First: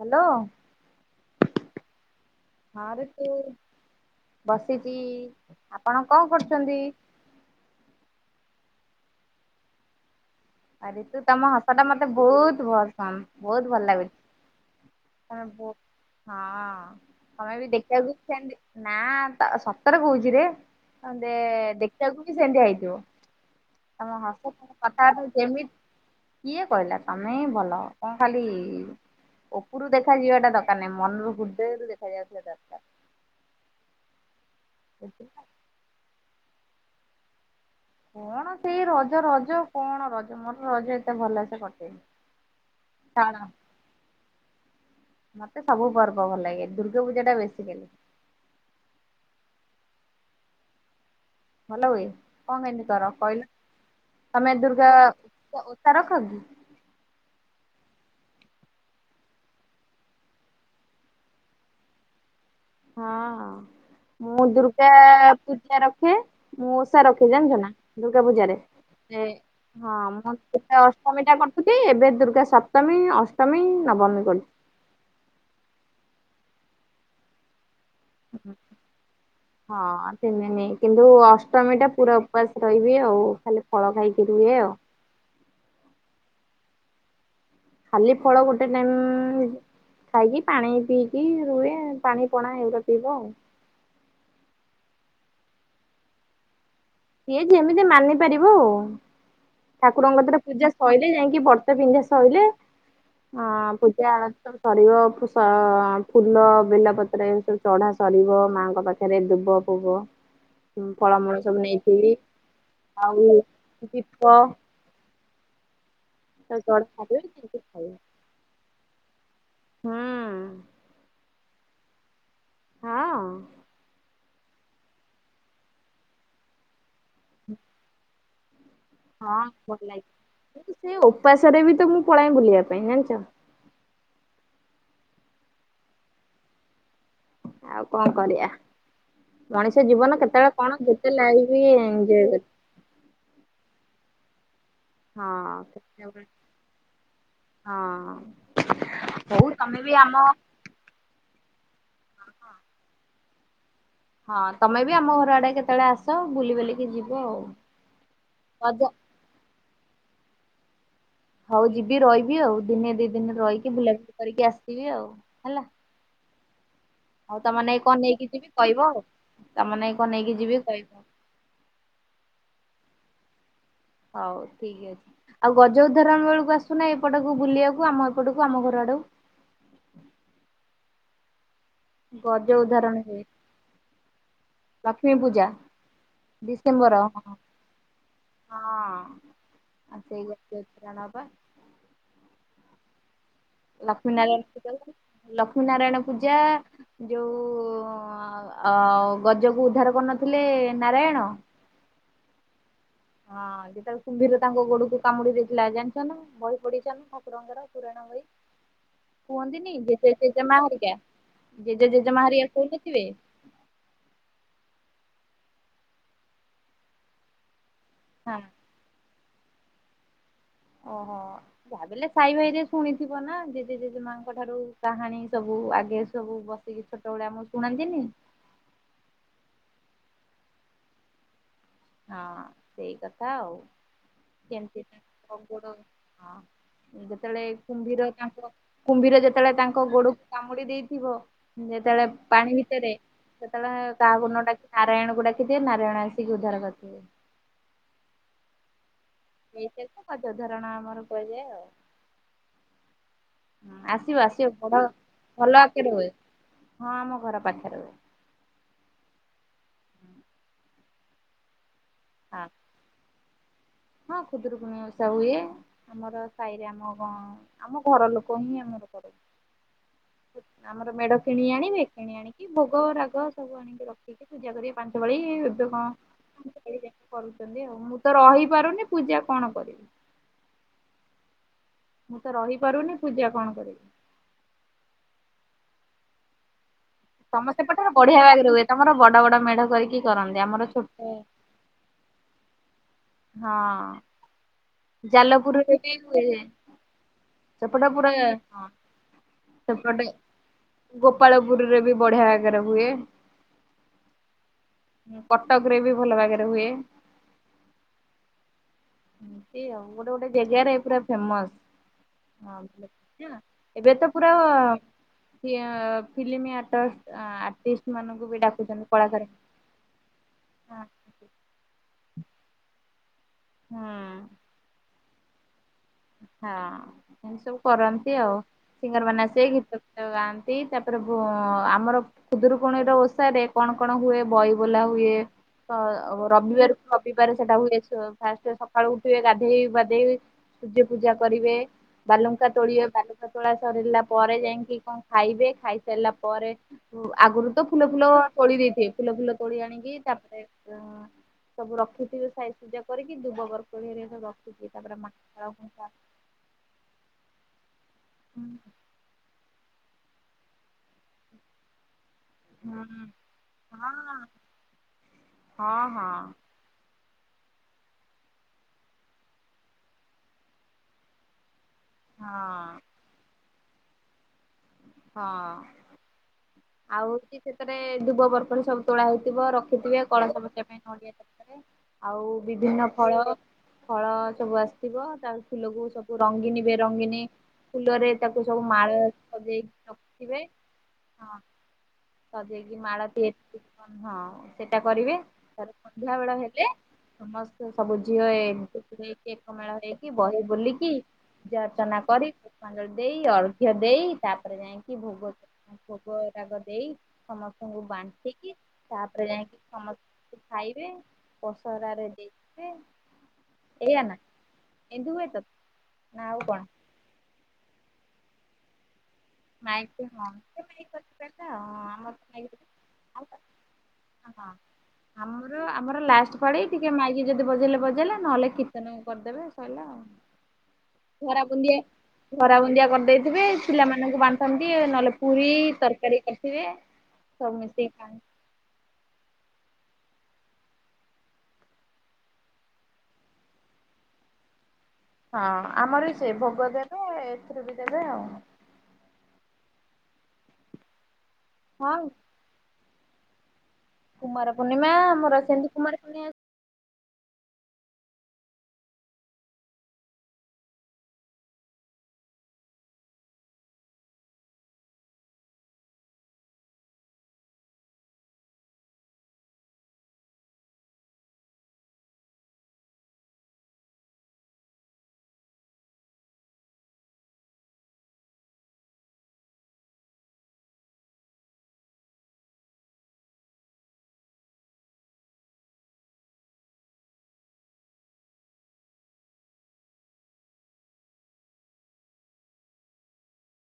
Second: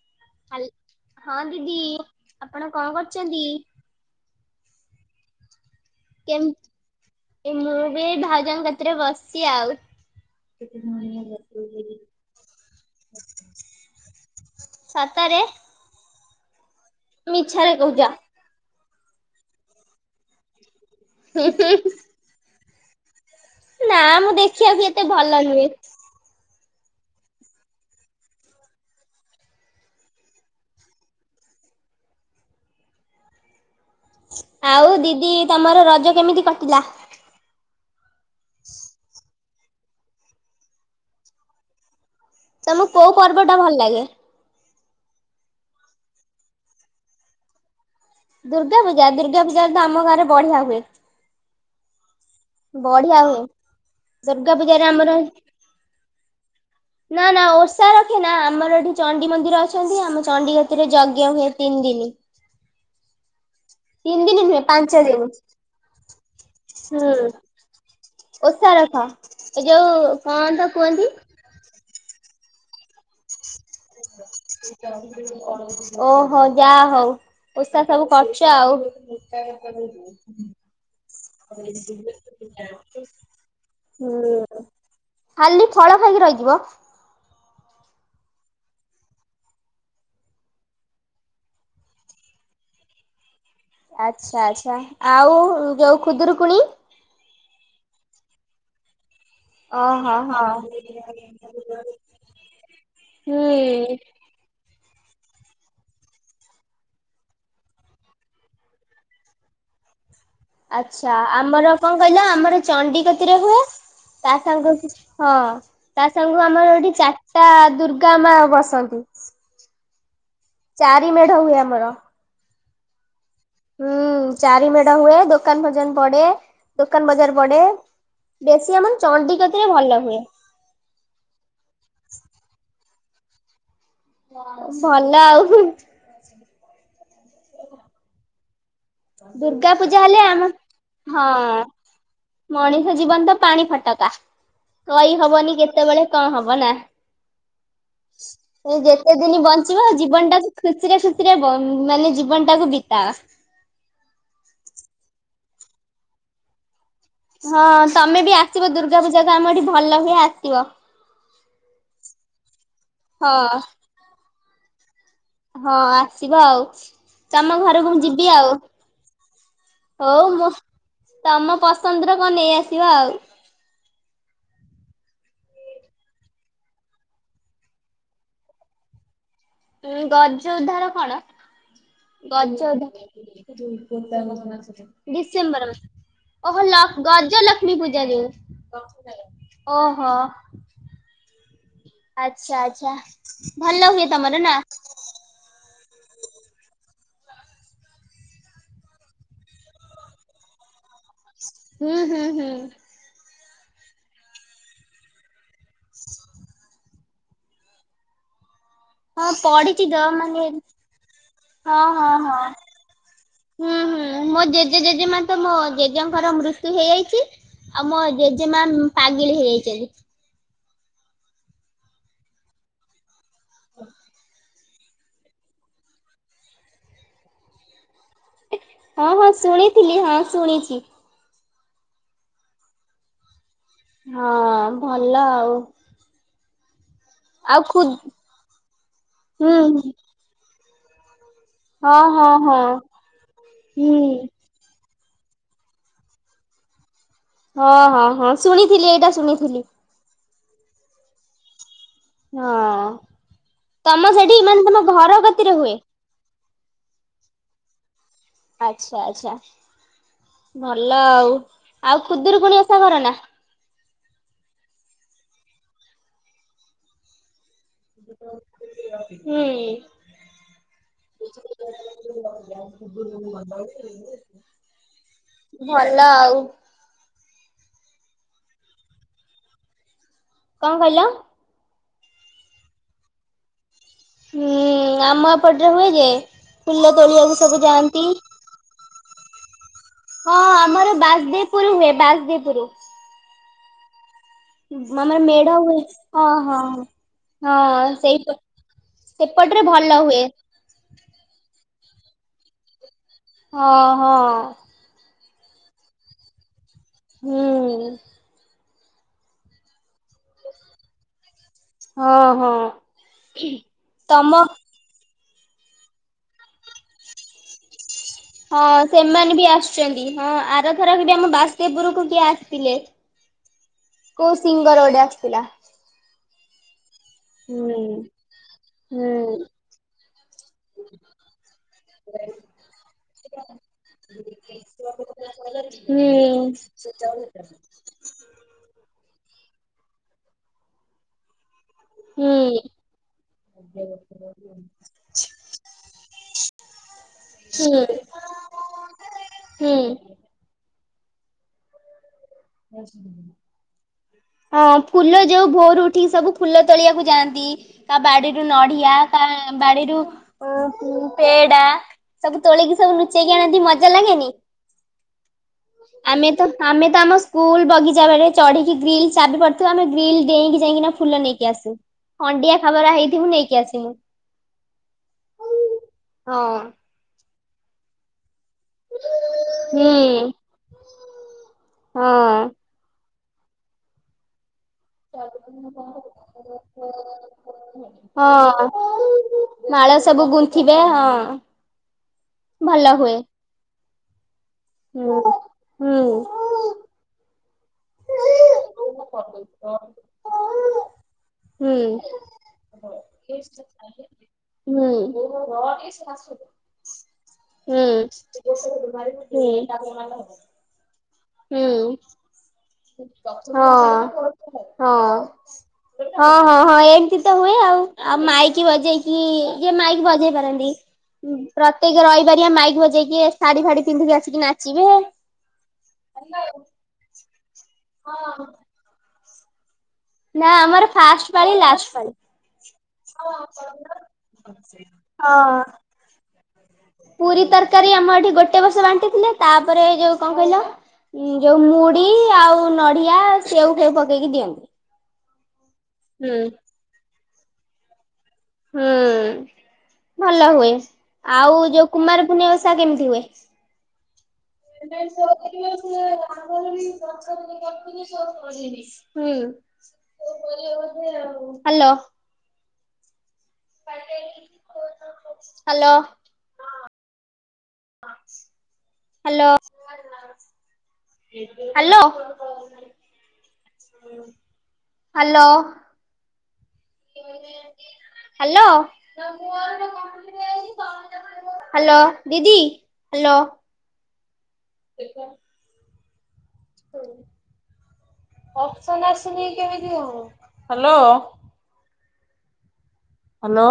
Hello ହଁ ଦିଦି ଆପଣ କଣ କରୁଛନ୍ତି? ବସିଛି ଆପଣ କଣ କେମ୍ କରୁଛନ୍ତି? ଏ ମୁଁ ବି ଏଇ ଭାଉଜଙ୍କ କତିରେ ବସିଛି ଆଉ ଆ, ଋତୁ ତୋମ ହସା ଟା ମୋତେ ବହୁତ ପସନ୍ଦ, ବହୁତ ଭଲ ଲାଗୁ ସତରେ [inaudible] ହଁ। ତୋମେ ବି ମିଛରେ କହୁଛ। ଦେଖିବାକୁ ସେମତି ନା ତ ସତରେ କହୁଚିରେ। ଅ, ହୁଁ ହୁଁ ଦେ- ଦେଖିବାକୁ ବି ସେମିତିଆ ହେଇ ଥିବ। ନା ମୁଁ ଦେଖିବାକୁ ଏତେ ଭଲ [unintelligible] ଯେମିତି କିଏ କହିଲା ତୋମେ ଭଲ, କଣ ଖାଲି ଉପରୁ ଦେଖାଯିବାଟା ଦରକାର ନାହିଁ, ମନରୁ ହୃଦୟରୁ ଦେଖାଯାଉଥିବା ଦରକାର। ଆଉ ବୁଝିଲ। ଦିଦି ତୋମର ରଜ କେମିତି କ କିଲା କଣ ସେଇ ରଜ ରଜ କଣ ରଜ ମୋର ରଜ ଏତେ ଭଲସେ କଟିନି। ତୋମକୁ କୋଉ ପର୍ବ ଟା ଭଲ ଲାଗେ? ମୋତେ ସବୁ ପର୍ବ ଭଲ ଲାଗେ, ଦୁର୍ଗା ପୂଜା ଟା ବେଶୀ କିନ୍ତୁ। ଦୁର୍ଗା ପୂଜା, ଦୁର୍ଗା ପୂଜା ତ ଆମ ଗାଁରେ ବଢିଆ ହୁଏ। ଭଲ ହୁଏ। କଣ କେମତି କର ବଢିଆ ହୁଏ କହିଲ? ତୋମେ ପୂଜାରେ ଦୁର୍ଗା ଆମର ଓଷା ରଖ କି? ନା ନା ଓଷା ରଖେ ନା, ଆମର ଏଠି ଚଣ୍ଡି ମନ୍ଦିର ଅଛନ୍ତି ଆମ ଚଣ୍ଡି କତିରେ ଯଜ୍ଞ ହୁଏ ତିନି ଦିନ। ହଁ ହଁ ମୁଁ ଦିନି ନୁହେଁ ଦୁର୍ଗା ପାଞ୍ଚ ଦିନି ପୂଜା ରଖେ, ମୁଁ ଓଷା ରଖେ, ହୁଁ। ଜାଣିଚ ନା। ଦୁର୍ଗା ପୂଜାରେ ଓଷା ରଖ ଏ ଏ-ହଁ ଯୋଉ ମୁଁ କଣ ତ ସେଟା କୁହନ୍ତି ଅଷ୍ଟମୀ ଟା କରୁଥିଲି, ଏବେ ଦୁର୍ଗା ଅଷ ସପ୍ତମୀ, ଅଷ୍ଟମୀ ନବମୀ କରୁଛି। ଓ ହଁ ଯାହା ହଉ ଓଷ ଷା ସବୁ କରଚ ଆଉ, ହଁ ତିନି ଦିନି କିନ୍ତୁ ଅଷ୍ଟମୀ ଟା ପୁରା ଉପାସ ରହିବି ଆଉ ଖାଲି ଫଳ ଖାଇକି ରୁହେ ଆଉ। ଖାଲି ଫଳ ଖାଇକି ରହିଯିବ? ଖାଲି ଫଳ ଗୋଟେ ଟାଇମ୍ ଖାଇକି ପାଣି ପିଇକି ରୁହେ, ପାଣି ପଣା ଏଉଡା ପିଇବ ଆଉ। ଆଚ୍ଛା ଆଚ୍ଛା ଆଉ ଯୋଉ ଖୁଦୁରୁକୁଣୀ ସିଏ ଯେମିତି ମାନି ପାରିବ ଠାକୁରଙ୍କ ଓହୋ କତିରେ ହଁ ପୂଜା ସଇଲେ ଯାଇକି ବ୍ରତ ପିନ୍ଧା ସଇିଲେ ଆ, ହୁଁ। ପୂଜା ସରିବ ଫୁ-ସ-ଅ, ଫୁଲ ବେଲପତ୍ର ଏସବୁ ଚଢା ସରିବ, ମାଙ୍କ ପାଖରେ ଦୁବ ଫୁବ ଆଚ୍ଛା ଫଳମୂଳ ସବୁ ଆମର କଣ ନେଇଥିବି କହିଲ ଆମର ଚଣ୍ଡି ଆଉ କତିରେ ହୁଏ, ଦୀପ ତା ସାଙ୍ଗକୁ ହଁ। ତା ସାଙ୍ଗୁ ସବୁ ଆମର ଚଢା ଏଠି ସରିବ ଚାରଟା ଯାଇକି ଖାଇବ। ଦୁର୍ଗା ମା ବସନ୍ତି। ହୁଁ। ଚାରି ମେଢ ହୁଏ ଆମ ଆମର। ହଁ। ହୁଁ ଚାରି ମେଢ ହୁଏ ଦୋକାନ ଭଜନ ପଡେ। ଦୋକାନ ବଜାର ପଡେ। ବେସ୍ ହଁ ଭଲ ଲାଗ ସେ ଉପାସରେ ବି ତ ମୁଁ ପଳାଏ ବୁଲିବା ପାଇଁ ଜାଣିଛ ଚ। ଭଲ ଆଉ। ଆଉ କଣ କରିବା? ଦୁର୍ଗା ମଣିଷ ପୂଜା ଜୀବନ ହେଲେ ଆମ କେତେବେଳେ କଣ ଯେତେ ହଁ ଲାଇଫ୍ ଏଞ୍ଜୟ କରି ମଣିଷ ଜୀବନ ତ ପାଣି ଫଟକା। କହି ହବନି କେତେବେଳେ କଣ ହବ ନା ହଁ ଯେତେ ଦିନ ହଉ ତମେ ବଞ୍ଚିବ ବି ଆମ ଜୀବନ ଟାକୁ ଖୁସିରେ ଖୁସିରେ ବ ମାନେ ଜୀବନଟାକୁ ବିତାଅ। ହଁ ତମେ ବି ଆମ ଘର ଆଡେ କେତେବେଳେ ଆସ ବୁଲି ବାଲିକି ଯି ହଁ ତମେ ବି ଆସିବ ଦୁର୍ଗା ପୂଜା କୁ ଆମ ଏଠି ଭଲ ହୁଏ ଆସ ଆସିବ। ହଉ ଯିବି ରହିବି ଆଉ। ଦିନେ ଦି ଦିନି ହଁ ରହିକି ବୁଲା ବୁଲ କରିକି ଆସି ଆସିବି ଆଉ। ହେଲା। ହଁ ଆସ ଆସିବା ଆଉ। ଆଉ ତମ ନାଗି ଘରକୁ କଣ ମୁଁ ନେଇକି ଯିବି ଆଉ। କହିବ ତମ ନାଗି କଣ ହଉ ନେଇକି ମୁଁ ଯିବି କହିବ। ତମ ପସନ୍ଦର କଣ ନେଇ ଆସି ଯିବା ଆଉ। ହଉ ଠିକ ଅଛି ଆଉ ଗଜ ଉଦ୍ଧାରଣ ବେଳକୁ ଆସୁନ ଏପଟକୁ ବୁଲିବାକୁ ଆମ ଏପଟକୁ ଆମ ଘର ଆଡେ। ଗଜ ଉଦ୍ଧାର କଣ? ଗଜ ଉଦାହରଣ ହୁଏ ଉଦ୍ଧାର ଲକ୍ଷ୍ମୀ ପୂଜା ଡିସେମ୍ବର ମାସ ଓହୋ ଡିସେମ୍ବର ଲକ୍ଷ୍ମ ହଁ। ଗଜ ଲକ୍ଷ୍ମୀ ପୂଜା ଯୋଉ ହଁ ଓହୋ। ସେଇ ଜାତୀୟ ଉତ୍ପାରଣ ବା ଆଚ୍ଛା ଆଚ୍ଛା। ଭଲ ହୁଏ ଲକ୍ଷ୍ମୀ ତମର ନାରାୟଣ ନା ପୂଜା କୁ ଲକ୍ଷ୍ମୀ ନାରାୟଣ ପୂଜା ଯୋଉ ଉ ଉ ଆ ଗଜକୁ ଉଦ୍ଧାର କରିନଥିଲେ ନାରାୟଣ ହୁଁ ହୁଁ ହୁଁ। ହଁ ଯେତେବେଳେ କୁମ୍ଭୀର ତାଙ୍କ ଗୋଡକୁ କାମୁଡି ଦେଇ ପିଲା ଜାଣିଚନା ବହି ପଢିଚନା? ଶିବଙ୍କର ପୁରଣ ବହି। ହଁ କୁହନ୍ତିନି ପଢିଛି ତ ଜେଜେ ମାନେ ଜେଜେମା ହେରିକା ହଁ ଜେଜେ ହଁ ଜେଜେମା ହଁ ହେରିକା କହୁନଥିବେ ହୁଁ ହୁଁ ମୋ ଜେଜେ ଜେଜେମା ତ ମୋ ଜେଜେଙ୍କର ମୃତ୍ୟୁ ହେଇଯାଇଚି ଆଉ ମୋ ହଁ ଜେଜେମା ପାଗେ ହେଇଯାଇଚି ଆଜି। ଓହୋ ଭାବିଲେ ସାଇ ଭାଇ ରେ ଶୁଣିଥି ହବ ନା ଜେଜେ ଜେଜେମାଙ୍କ ଠାରୁ କାହାଣୀ ସବୁ ଆଗେ ସବୁ ବସିକି ଛୋଟ ବେଳେ ଆମକୁ ଶୁଣାନ୍ତିନି। ହଁ ହଁ ଶୁଣିଥିଲି ହଁ ଶୁଣିଚି। ହଁ ସେଇ କଥା ଆଉ। ହଁ ଯେମିତି ଭଲ ତାଙ୍କ ଆଉ। ଗୋଡ ହଁ ଯେତେବେଳେ ଆଉ ଖୁ କୁମ୍ଭୀର ତାଙ୍କ କୁମ୍ଭୀର ହୁଁ ଯେତେବେଳେ ତାଙ୍କ ହୁଁ ଗୋଡକୁ କାମୁଡି ଦେଇ ଥିବ। ହଁ ଯେତେବେଳେ ହଁ ପାଣି ହଁ ଭିତରେ ସେତେବେଳେ ହୁଁ କାହାକୁ ନ ଡାକି ନାରାୟଣ ଗୁଟା କେ ନାରାୟଣ ଆସିକି ଉଧାର କରି ହୁ ହଁ ହଁ ହଁ ଶୁଣିଥିଲି ଏଇଟା। ଶୁଣିଥିଲି। ହଛ ଧରଣ ଆମର କହିଲେ ଆଉ ହଁ। ତମ ଆସିବ ସେଠି ଆସିବ ମାନେ ବଡ ତମ ଘର ଭଲ କତିରେ ହୁଏ। ଆକାରରେ ହଁ ଆମ ଘର ପାଖରେ ହୁଏ। ଆଚ୍ଛା ଆଚ୍ଛା। ହୁଁ। ଭଲ ଆଉ। ଆଉ ଖୁଦୁରୁକୁଣୀ ଓଷା କରନା। ହଁ ଖୁଦରୁକୁଣୀ ଉଷା ହୁଏ ଆମର ସାହିରେ ଆମ ଗଣ ଆମ ଘର ଲୋକ ହିଁ ଆମର କର ହୁଁ ଆମର ମେଢ କିଣି ଆଣିବେ କିଣି ଆଣିକି ଭୋଗ ରାଗ ସବୁ ଆଣିକି ରଖିକି ପୂଜା କରିକି ପାଞ୍ଚ ପାଳି ଏବେ କଣ ଭଲ ଆଉ କର ଆଉ ମୁଁ ତ ରହିବି। ପାରୁନି ପୂଜା କଣ କରିବି? କଣ କହିଲ? ମୁଁ ତ ରହିପାରୁନି ପୂଜା କଣ କରିବି? ହୁଁ ଆମପଟରେ ହୁଏ ଯେ ଫୁଲ ତୋଳିବାକୁ ସବୁ ଯାଆନ୍ତି। ଆମର ବଡ ବଡ ମେଢ କରିକି ହଁ କରନ୍ତି ଆମର ଛୋଟ ବାଜଦେପୁର ହୁଏ ବାଜଦେପୁର। ହଁ। ଆମର ମେଢ ଜାଲପୁରରେ ହୁଏ ବି ହଁ ହଁ ହଁ ସେପଟେ ପୁରା ସେଇ ହଁ ସେପଟରେ ଭଲ ସେପଟେ ହୁଏ। ଗୋପାଳପୁରରେ ବି ବଢିଆ ଆକାରେ ହୁଏ। ହଁ ହଁ। କଟକ ରେ ବି ଭଲ ଭାବରେ ହୁଏ। ହଁ। ହଁ ସେଇ ଆଉ ଗୋଟେ ଗୋଟେ ଜାଗାରେ ପୁରା ହଁ ହଁ ଫେମସ ଏବେ ତ ପୁରା ତମ ଫିଲ୍ମ ଆଟ ଆର୍ଟିଷ୍ଟ ମାନଙ୍କୁ ବି ହଁ ଡାକୁଛନ୍ତି ସେମାନେ ବି କଳାକାର। ଆସୁଛନ୍ତି ହଁ ଆରଥରକ ବି ଆମ ବାସେପୁରକୁ ଏ ଆସିଥିଲେ ହୁଁ। କୋଉ ସିଙ୍ଗରଡା? ପିଲା ହଁ। ଏମତି ସବୁ କରନ୍ତି ଆଉ, ସିଙ୍ଗର ମାନେ ହୁଁ। ଆସିବେ, ଗୀତ ଫିତ ଗାଆନ୍ତି। ତାପରେ ଭୋ ଆମର ଖୁଦୁରୁକୁଣୀର ଓଷାରେ କଣ କଣ ହୁଏ। ବହି ବୋଲା ହୁଏ। ହୁଁ ରବିବାରକୁ ରବିବାର ସେଟା ହୁଏ। ଫାଷ୍ଟ ସକାଳୁ ଉ ରେ ଗାଧେଇ ପାଧେଇ ପୂଜା ଫୁଜା କରିବେ ହୁଁ ହୁଁ ବାଲୁଙ୍କା ତୋଳିବେ ବାଲୁଙ୍କା ତୋଳା ସରିଲା ପରେ ଯାଇଙ୍କି କଅ ଖାଇବେ। ଖାଇସାରିଲା ପରେ ଆଗୁରୁ ତ ଫୁଲ ଫୁଲ ତୋଳି ଦେଇଥିବେ ଫୁଲ ଫୁଲ ତୋଳି ହୁଁ ଆଣିକି ତାପରେ ହଁ ସବୁ ରଖିଥିବେ ସାଇ ପୁଜା କରିକି ଦୁବ ବରକୋଳି ହାରିକା ସବୁ ରଖିକି। ହଁ ତାପରେ ମା ଫୁଲ ଯୋଉ ଭୋରୁ ଉଠିକି ସବୁ ଫୁଲ ତୋଳିଆକୁ ଯାଆନ୍ତି ବାଡିରୁ ହୁଁ ନଢ଼ିଆ କା ବାଢି ଯୋଉ ପେଏଡ଼ା ସବୁ ତୋଳିକି ହଁ ସବୁ ଲୁଚେଇକି ଆଣନ୍ତି। ମଜା ହଁ ଲାଗେନି? ହଁ ହଁ। ଆମେ ତ ଆମେ ତ ଆମ ସ୍କୁ ସ୍କୁଲ ବଗିଚା ବାଟେ ଚଢିକି ଗ୍ରିଲ୍ ଚାବି ପଡିଥିବା, ଆମେ ଗ୍ରିଲ୍ ଡେଇଁକି ଯାଇକିନା ଫୁଲ ନେଇକି ଆସୁ। ଖଣ୍ଡିଆ ହଁ ଖାବରା ହେଇଥିବୁ ନେଇକି ଆସୁ। [unintelligible] ହଁ ଆଉ ହୋଉଚି ସେଥିରେ ଦୁବ ବରକୋଳି ସେ ସବୁ ତୋଳା ହେଇଥିବ ରଖିଥିବେ ହୁଁ କଳସ ବସେଇବା ପାଇଁ ନଡିଆ ହଁ ଆଉ ବିଭିନ୍ନ ଫଳ ଫଳ ସବୁ ଆସି ଥିବ ତା ପରେ ଫୁଲକୁ ସବୁ ରଙ୍ଗିନୀ ବେରଙ୍ଗିନୀ ଫୁଲରେ ତାକୁ ସବୁ ହଁ ମାଳ ରେ ସଯେଇକି ମାଳ ସବୁ ଗୁନ୍ଥିବେ ହଁ ଭଲ ହୁଏ। ହଁଅ ସେଇଟା କରିବେ ହୁଁ ତା ପରେ ହୁଁ ସନ୍ଧ୍ୟାବେଳ ହେଲେ ସମସ୍ତେ ସବୁ ଝିଅ ଏକଜୁ ହେଇକି ଏକମେଳ ହେଇକି ବହି ବୋଲିକି କି ହୁଁ ପୂଜାର୍ଚ୍ଚନା କରି ସଞ୍ଜ ବେଳେ ଦେଇ ଅର୍ଘ୍ୟ ଦେଇ ତା ପ ହୁଁ ହୁଁ ହୁଁ। ଦେଇ ସମସ୍ତଙ୍କୁ ବାଣ୍ଟିକି ତାପରେ ଯାଇକି ସମସ୍ତେ ଖାଇବେ ହୁଁ ପସରାରେ ଦିଅନ୍ତି। ହଁ ହଁ ଏମିତି ହଁ ହୁଏ ତ ନା ହଁ ଆଉ କଣ ହଁ ଏମତି ତ ହୁଏ ଆଉ ଆଉ ମାଇକି ବଜେଇ ଯିଏ ମାଇକି ପାରନ୍ତି। ପ୍ରତ୍ୟେକ ରହିପାରିବା ମାଇକି ବଜେଇକି ଶାଢୀ ଫାଢୀ ପିନ୍ଧିକି ଆସିକି ନାଚିବେ। ଆମର ଆମର ଲାଷ୍ଟ ପାଳି ଟିକେ ମାଇକି ଯଦି ବଜେଇଲେ ବ ଜେଇଲେ ନହେଲେ କିର୍ତ୍ତନ କରିଦେବେ ସ‌ଇଲା ଆଉ। ନା ଆମର ଫାଷ୍ଟ ଘରା ପାଳି ବୁନ୍ଦିଆ ଲାଷ୍ଟ ପାଳି। ଘରା ବୁନ୍ଦିଆ କରିଦେଇଥିବେ ପିଲାମା ନଙ୍କୁ ବାଣ୍ଟନ୍ତି ନହେଲେ ପୁରୀ ହଁ। ତରକାରୀ କରିଥିବେ ପୁରୀ ସବୁ ମିଶେଇିକି ତରକାରୀ ଖାଆ ଆମ ଏଠି ଗୋଟେ ବର୍ଷ ବାଣ୍ଟିଥିଲେ ତାପରେ ଯୋଉ କଣ କହିଲ ଯୋଉ ମୁଡି ଆଉ ନଡିଆ ସେଉ ଫେଉ ପକେଇକି ଦିଅନ୍ତି। ହଁ ଆମର ବି ସେ ହୁଁ। ଭୋଗ ଦେଲେ [unintelligible] ଦେବେ ଆଉ। ହୁଁ ଭଲ ହୁଏ। ଆଉ ଯୋଉ ହଁ କୁମାର ପୁର୍ଣ୍ଣମୀ ଓଷା ଓଷା କେମିତି ହୁଏ? କୁମାର ପୂର୍ଣ୍ଣିମା [unintelligible] ସେୟା ଆମର ସେମିତି କୁମାର କରିବେ ପୂର୍ଣ୍ଣିମା ଆମର ବି? ହୁଁ hello. Hello. Hello hello hello. Hello hello ଦିଦି ହ୍ୟାଲୋ। ହେଲୋ। ହ୍ୟାଲୋ।